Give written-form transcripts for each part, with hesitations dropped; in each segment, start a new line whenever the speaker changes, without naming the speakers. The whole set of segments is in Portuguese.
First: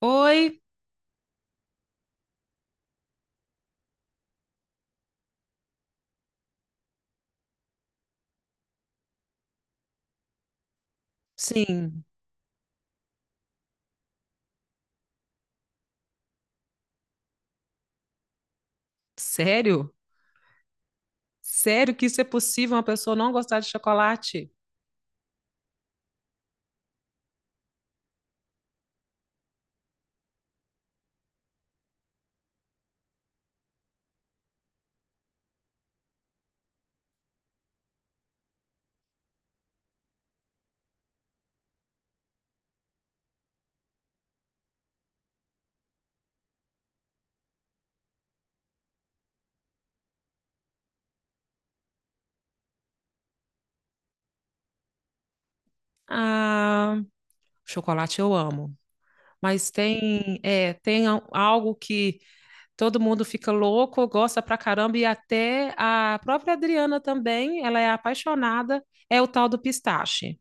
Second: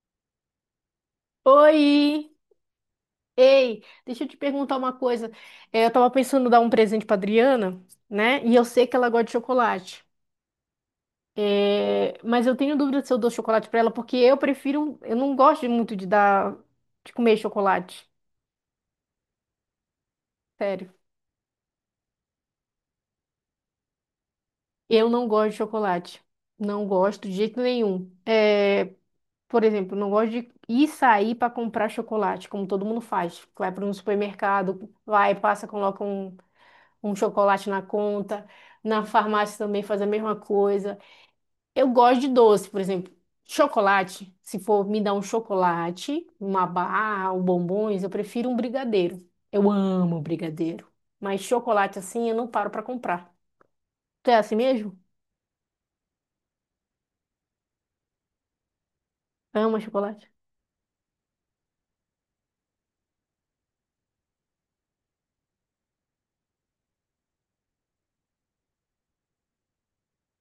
Oi?
Oi! Ei, deixa eu te perguntar uma coisa. É, eu tava pensando em dar um presente pra Adriana, né? E eu sei que ela gosta de chocolate.
Sim.
É, mas eu tenho dúvida se eu dou chocolate pra ela, porque eu prefiro. Eu não gosto muito de dar, de comer chocolate.
Sério?
Sério.
Sério que isso é possível, uma pessoa não gostar de chocolate?
Eu não gosto de chocolate. Não gosto de jeito nenhum. É, por exemplo, não gosto de ir sair para comprar chocolate, como todo mundo faz. Vai para um supermercado, vai, passa, coloca um. Um chocolate na conta. Na farmácia também faz a mesma coisa. Eu gosto de doce, por exemplo, chocolate. Se for me dar um chocolate, uma barra, um bombons, eu prefiro um brigadeiro. Eu amo brigadeiro. Mas chocolate assim eu não paro pra comprar. Tu é assim mesmo?
Ah, chocolate eu amo. Mas
Ama chocolate?
tem, tem algo que todo mundo fica louco, gosta pra caramba, e até a própria Adriana também, ela é apaixonada, é o tal do pistache.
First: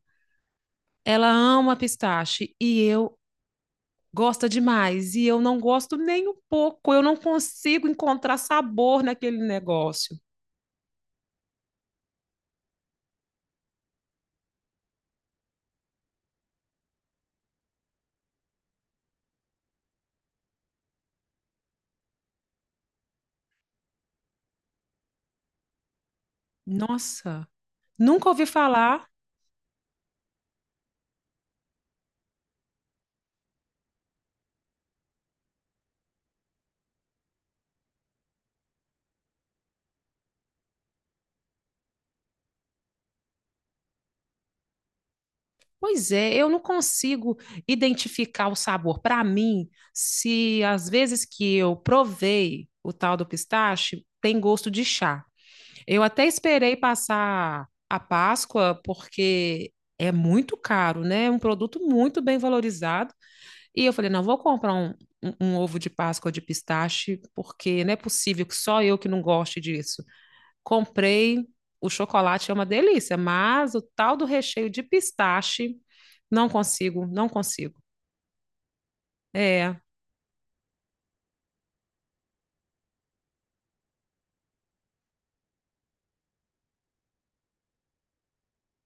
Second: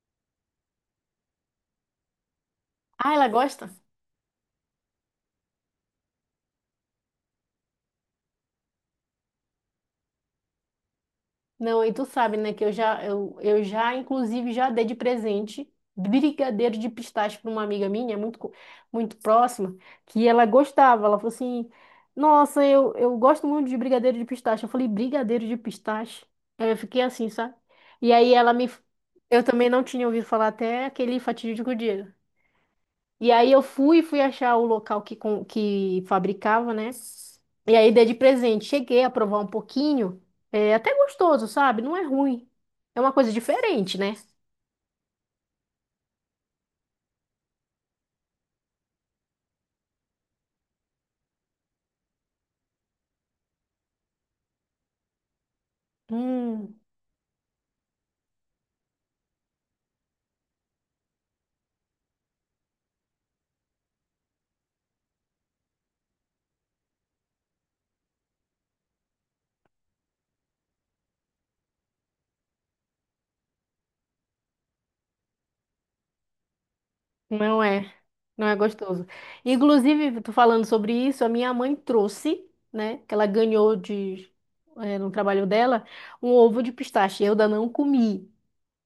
Ela ama pistache e
Ah,
eu
ela gosta?
gosto demais, e eu não gosto nem um pouco, eu não consigo encontrar sabor naquele negócio.
Não, e tu sabe, né, que eu já, inclusive, já dei de presente brigadeiro de pistache para uma amiga minha, muito, muito próxima, que ela gostava. Ela falou assim: Nossa, eu gosto muito de brigadeiro de pistache. Eu falei: Brigadeiro de pistache? Aí eu fiquei assim,
Nossa.
sabe? E
Nunca
aí
ouvi
ela me.
falar.
Eu também não tinha ouvido falar até aquele fatídico dia. E aí fui achar o local que fabricava, né? E aí dei de presente. Cheguei a provar um pouquinho. É até gostoso, sabe? Não é ruim. É uma coisa diferente, né?
Pois é, eu não consigo identificar o sabor. Para mim, se às vezes que eu provei o tal do pistache, tem gosto de chá. Eu até esperei
Hum,
passar a Páscoa, porque é muito caro, né? É um produto muito bem valorizado. E eu falei, não, vou comprar um ovo de Páscoa de pistache, porque não é possível que só eu que não goste disso. Comprei, o chocolate é uma delícia, mas o tal do recheio de pistache, não consigo, não
não
consigo.
é. Não é gostoso.
É,
Inclusive, tô falando sobre isso, a minha mãe trouxe, né? Que ela ganhou no trabalho dela, um ovo de pistache. Eu ainda não comi.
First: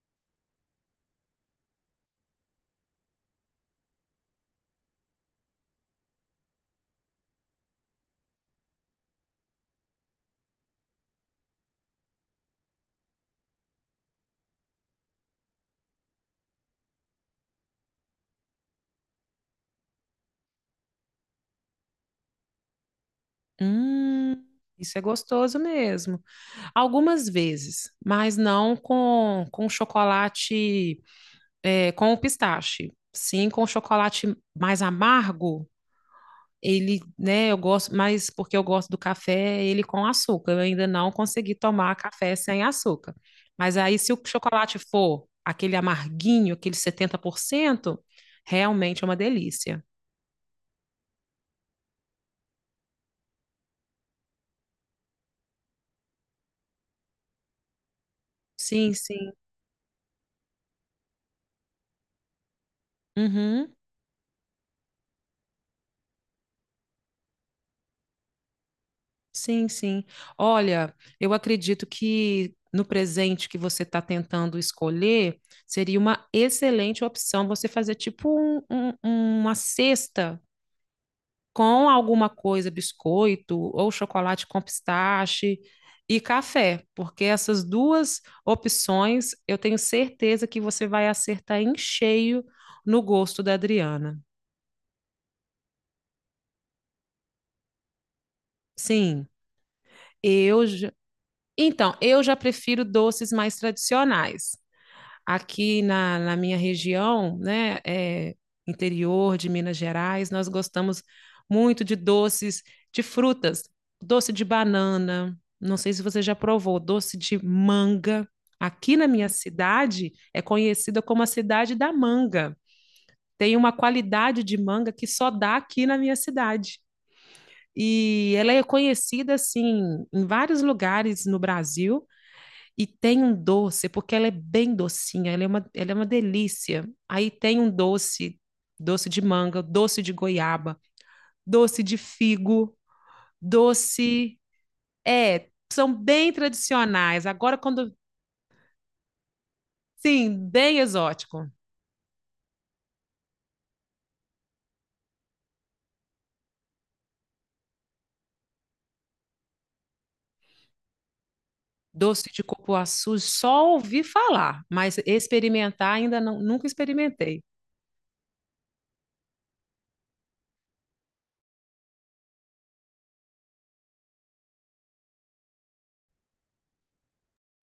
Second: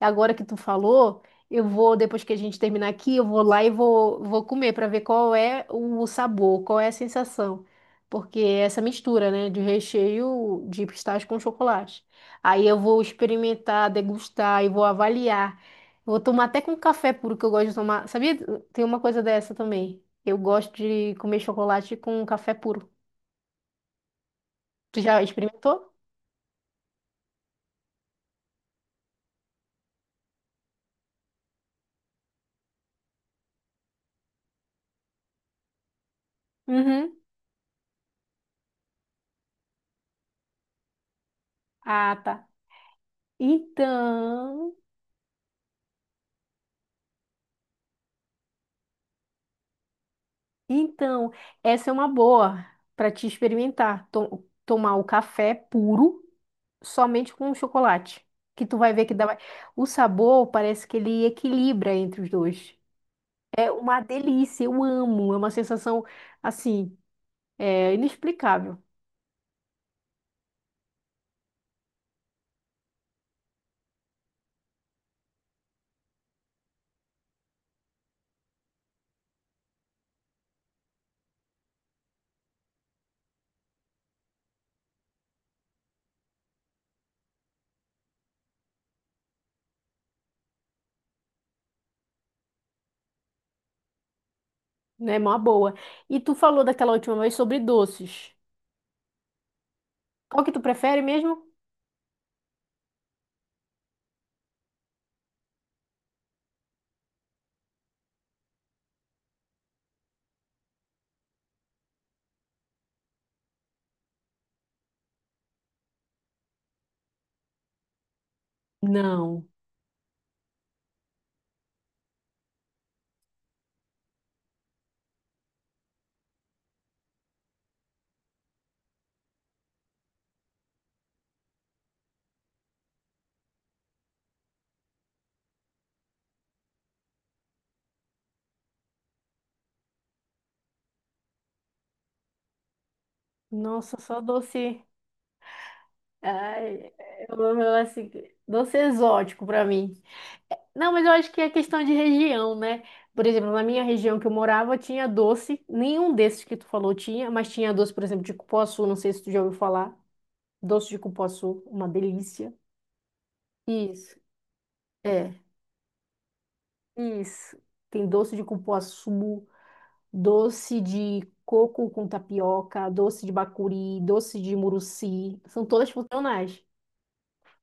Agora que tu falou, eu vou, depois que a gente terminar aqui, eu vou lá e vou comer para ver qual é o sabor, qual é a sensação. Porque é essa mistura, né, de recheio de pistache com chocolate. Aí eu vou experimentar, degustar e vou avaliar. Vou tomar até com café puro, que eu gosto de tomar. Sabia? Tem uma coisa dessa também. Eu gosto de comer chocolate com café puro.
hum, isso é
Tu já
gostoso
experimentou?
mesmo. Algumas vezes, mas não com, com chocolate, é, com o pistache. Sim, com chocolate mais amargo, ele,
Uhum.
né, eu gosto mais porque eu gosto do café, ele com açúcar. Eu ainda não consegui tomar
Ah,
café
tá.
sem açúcar. Mas aí, se o
Então.
chocolate for aquele amarguinho, aquele 70% realmente é uma delícia.
Então, essa é uma boa para te experimentar. To- tomar o café puro somente com o chocolate. Que tu vai
Sim,
ver que dá.
sim.
mais- O sabor parece que ele equilibra entre os dois. É
Uhum.
uma delícia, eu amo. É uma sensação assim, é inexplicável,
Sim, sim. Olha, eu acredito que no presente que você está tentando escolher, seria uma excelente opção você fazer tipo uma cesta com alguma coisa, biscoito ou chocolate com pistache e café, porque essas duas opções eu tenho certeza que você vai acertar em cheio no gosto da Adriana.
né? Uma boa. E tu falou daquela última vez sobre doces.
Sim,
Qual que tu
eu já...
prefere mesmo?
Então, eu já prefiro doces mais tradicionais. Aqui na minha região, né, é, interior de Minas Gerais, nós gostamos muito de doces de frutas, doce de banana. Não sei se você já provou, doce de manga. Aqui na minha
Não.
cidade é conhecida como a cidade da manga. Tem uma qualidade de manga que só dá aqui na minha cidade. E ela é conhecida assim em vários lugares no Brasil, e tem um doce, porque ela é bem docinha, ela é uma delícia. Aí tem um doce, doce de manga, doce de goiaba, doce de figo,
Nossa, só
doce.
doce.
É, são bem
Ai,
tradicionais. Agora, quando.
assim, doce exótico para mim.
Sim, bem
Não, mas eu acho que
exótico.
é questão de região, né? Por exemplo, na minha região que eu morava, tinha doce. Nenhum desses que tu falou tinha, mas tinha doce, por exemplo, de cupuaçu. Não sei se tu já ouviu falar. Doce de cupuaçu, uma
Doce de
delícia.
cupuaçu, só ouvi
Isso,
falar, mas
é,
experimentar ainda não, nunca experimentei.
isso. Tem doce de cupuaçu, doce de coco com tapioca, doce de bacuri, doce de muruci. São todas funcionais.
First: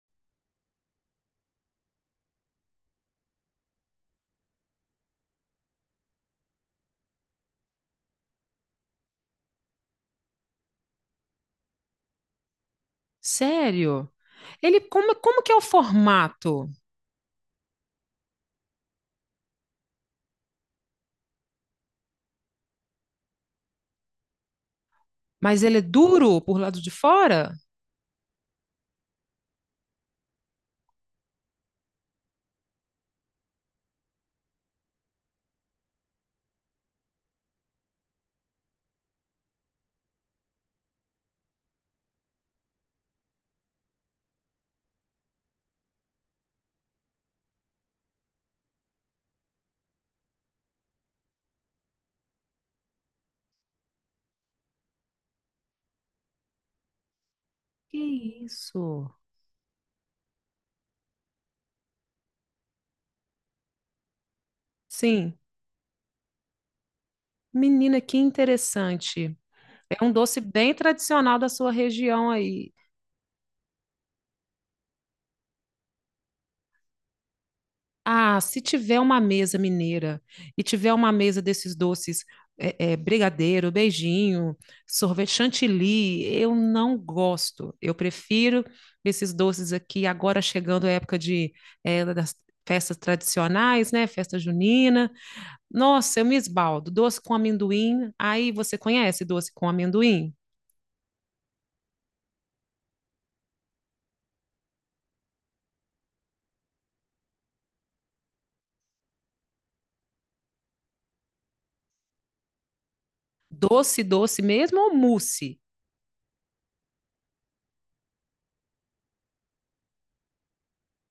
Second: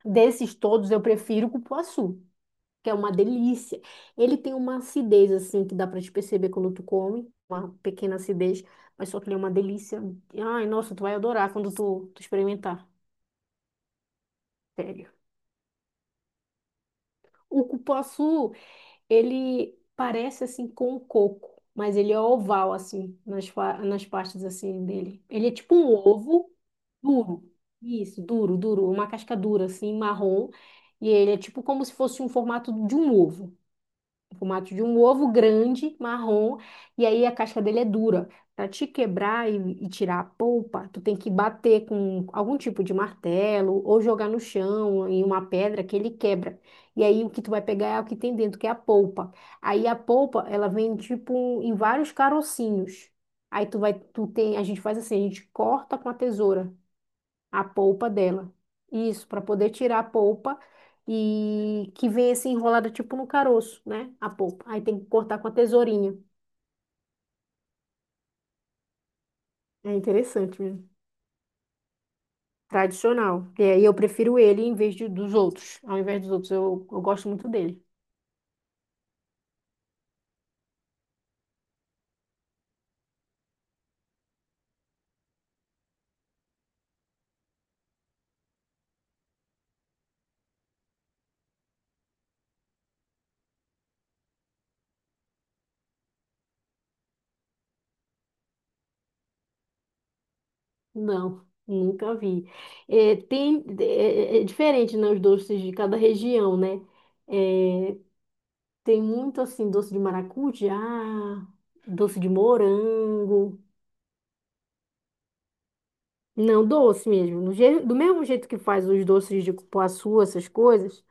Desses todos, eu prefiro cupuaçu, que é uma delícia. Ele tem uma acidez, assim, que dá pra te perceber quando tu come, uma pequena acidez, mas só que ele é uma delícia. Ai, nossa, tu vai adorar quando tu experimentar,
Sério? Ele
sério.
como, como que é o formato?
O cupuaçu, ele parece, assim, com o coco, mas ele é oval, assim, nas partes, assim, dele. Ele é
Mas
tipo
ele é
um
duro
ovo
por lado de
duro.
fora?
Isso, duro, duro, uma casca dura, assim, marrom. E ele é tipo como se fosse um formato de um ovo. O formato de um ovo grande, marrom, e aí a casca dele é dura. Para te quebrar e tirar a polpa, tu tem que bater com algum tipo de martelo ou jogar no chão em uma pedra que ele quebra. E aí o que tu vai pegar é o que tem dentro, que é a polpa. Aí a polpa, ela vem tipo em vários carocinhos. Aí tu tem, a gente faz assim, a gente corta com a tesoura a
Que
polpa dela.
isso?
Isso, para poder tirar a polpa e que vem assim enrolada tipo no caroço, né? A polpa. Aí tem que
Sim.
cortar com a tesourinha.
Menina, que interessante.
É
É um doce
interessante
bem
mesmo.
tradicional da sua região aí.
Tradicional. E aí eu prefiro ele dos outros. Ao invés dos outros, eu gosto muito dele.
Ah, se tiver uma mesa mineira e tiver uma mesa desses doces, brigadeiro, beijinho, sorvete chantilly, eu não gosto. Eu prefiro esses doces aqui, agora chegando a época de, é, das festas tradicionais, né? Festa junina. Nossa, eu me esbaldo. Doce com amendoim. Aí você conhece doce com amendoim?
Não, nunca vi. É, tem, é, é é diferente, né, os doces de cada região, né? É, tem muito assim, doce de maracujá, doce de morango.
Doce mesmo ou mousse?
Não, doce mesmo. Do mesmo jeito que faz os doces de cupuaçu, essas coisas,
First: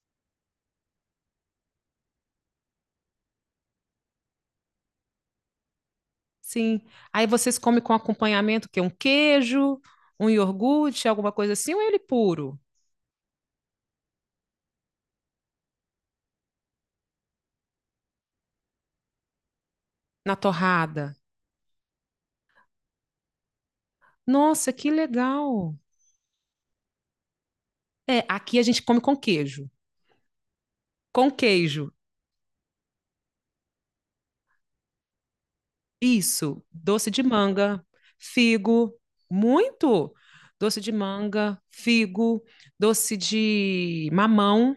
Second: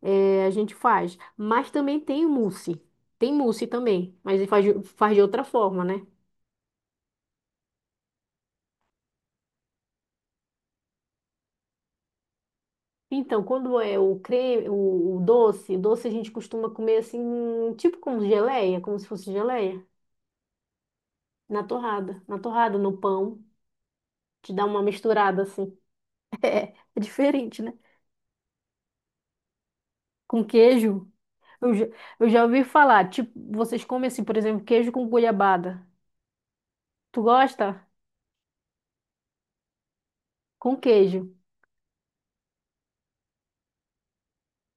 a gente faz. Mas também tem o mousse. Tem mousse também, mas ele faz de outra forma, né?
Sim. Aí vocês comem com acompanhamento, que é um queijo, um iogurte, alguma coisa assim, ou é ele puro,
Então, quando é o creme, o doce, doce a gente costuma comer assim, tipo como geleia, como se fosse geleia,
na torrada?
na torrada. Na torrada, no pão, te dá
Nossa,
uma
que
misturada
legal!
assim. É diferente, né?
É, aqui a gente come com queijo.
Com queijo.
Com
Eu já,
queijo,
eu já ouvi falar, tipo, vocês comem assim, por exemplo, queijo com goiabada.
isso, doce de
Tu
manga,
gosta?
figo, muito!
Com
Doce de
queijo,
manga, figo, doce de mamão,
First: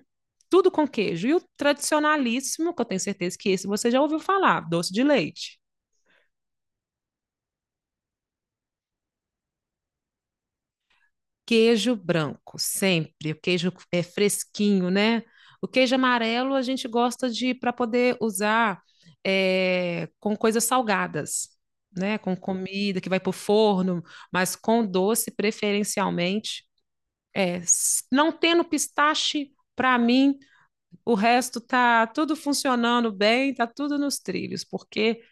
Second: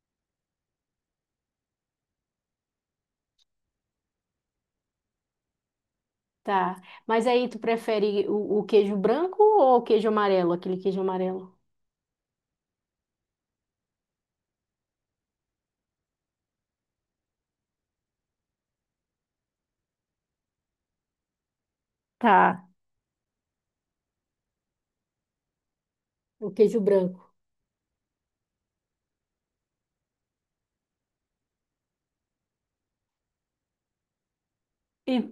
tudo com queijo. E o tradicionalíssimo, que eu tenho certeza que esse você já ouviu falar, doce de leite.
tá. Mas aí tu prefere o queijo branco ou o queijo amarelo? Aquele queijo amarelo.
Queijo branco, sempre. O queijo é fresquinho, né? O queijo amarelo a gente gosta de para poder usar é, com coisas salgadas, né? Com
Tá.
comida que vai para o forno, mas com doce
O
preferencialmente.
queijo branco.
É, não tendo pistache, para mim, o resto tá tudo funcionando bem, tá tudo nos trilhos, porque
E-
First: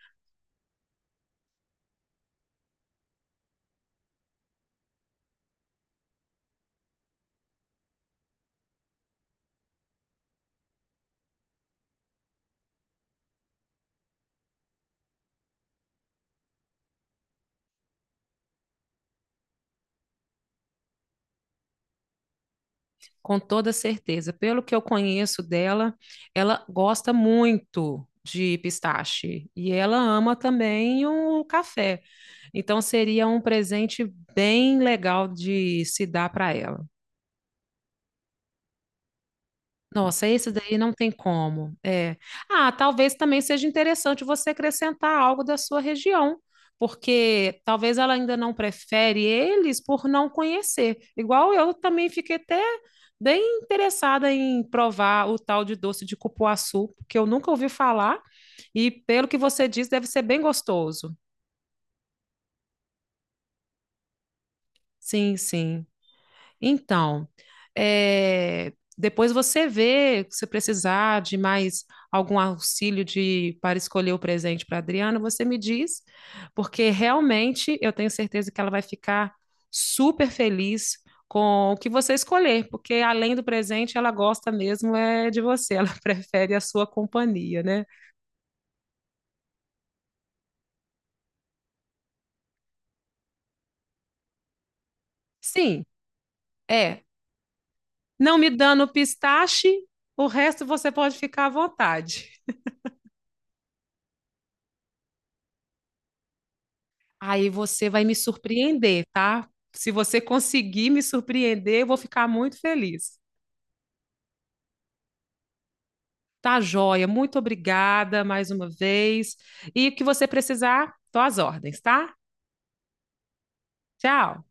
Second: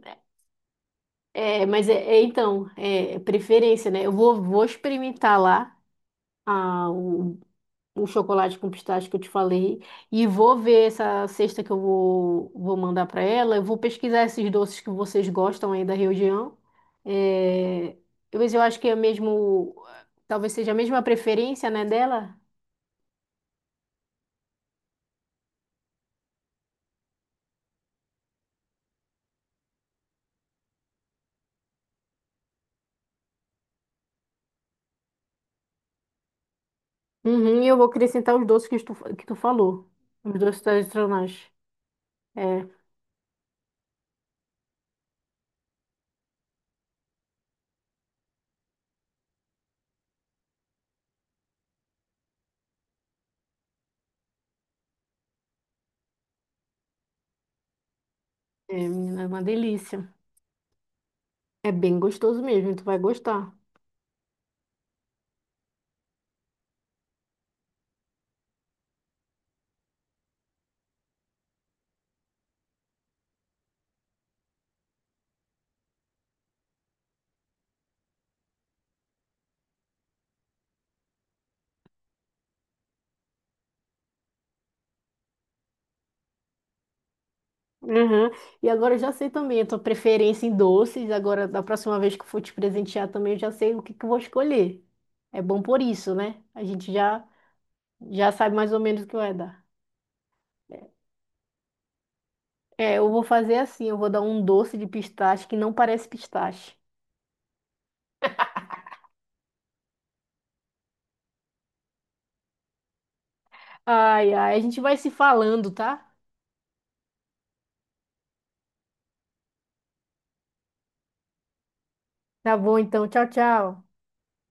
então, é preferência, né? Vou experimentar lá a, o, o chocolate com pistache que eu te falei e vou ver essa cesta que vou mandar para ela. Eu vou pesquisar esses doces que vocês gostam aí da região. É, mas eu acho que é mesmo, talvez seja a mesma preferência, né, dela.
com toda certeza. Pelo que eu conheço dela, ela gosta muito de pistache e ela ama também o café. Então seria um presente bem legal de se dar para ela.
Uhum, e eu vou acrescentar os doces que tu falou.
Nossa,
Os
esse
doces
daí não tem
tradicionais.
como. É.
É,
Ah, talvez também seja interessante você acrescentar algo da sua região, porque talvez ela ainda não prefere eles por não conhecer. Igual eu também fiquei até bem interessada em provar o tal de doce de cupuaçu, que eu nunca ouvi falar, e
menina,
pelo
é
que
uma
você diz, deve
delícia.
ser bem gostoso.
É bem gostoso mesmo, tu vai gostar.
Sim, sim. Então, é, depois você vê se precisar de mais algum auxílio de para escolher o presente para a Adriana, você me diz, porque realmente eu tenho certeza que ela vai ficar super feliz com o que você escolher, porque além do presente, ela gosta mesmo é de você, ela prefere a sua companhia, né?
Uhum. E agora eu já sei também a tua preferência em doces. Agora, da próxima vez que eu for te presentear também, eu já sei o que que eu vou escolher. É bom por
Sim,
isso, né? A gente
é.
já, já
Não me
sabe mais ou
dando
menos o que vai dar.
pistache, o resto você pode ficar à vontade.
Eu vou fazer assim, eu vou dar um doce de pistache que não parece pistache.
Aí você vai me surpreender, tá? Se você conseguir me surpreender, eu vou ficar muito feliz.
Ai, ai, a gente vai se falando, tá?
Tá, joia? Muito obrigada mais uma vez. E o que você precisar, tô às ordens, tá?
Tá bom, então. Tchau, tchau.
Tchau.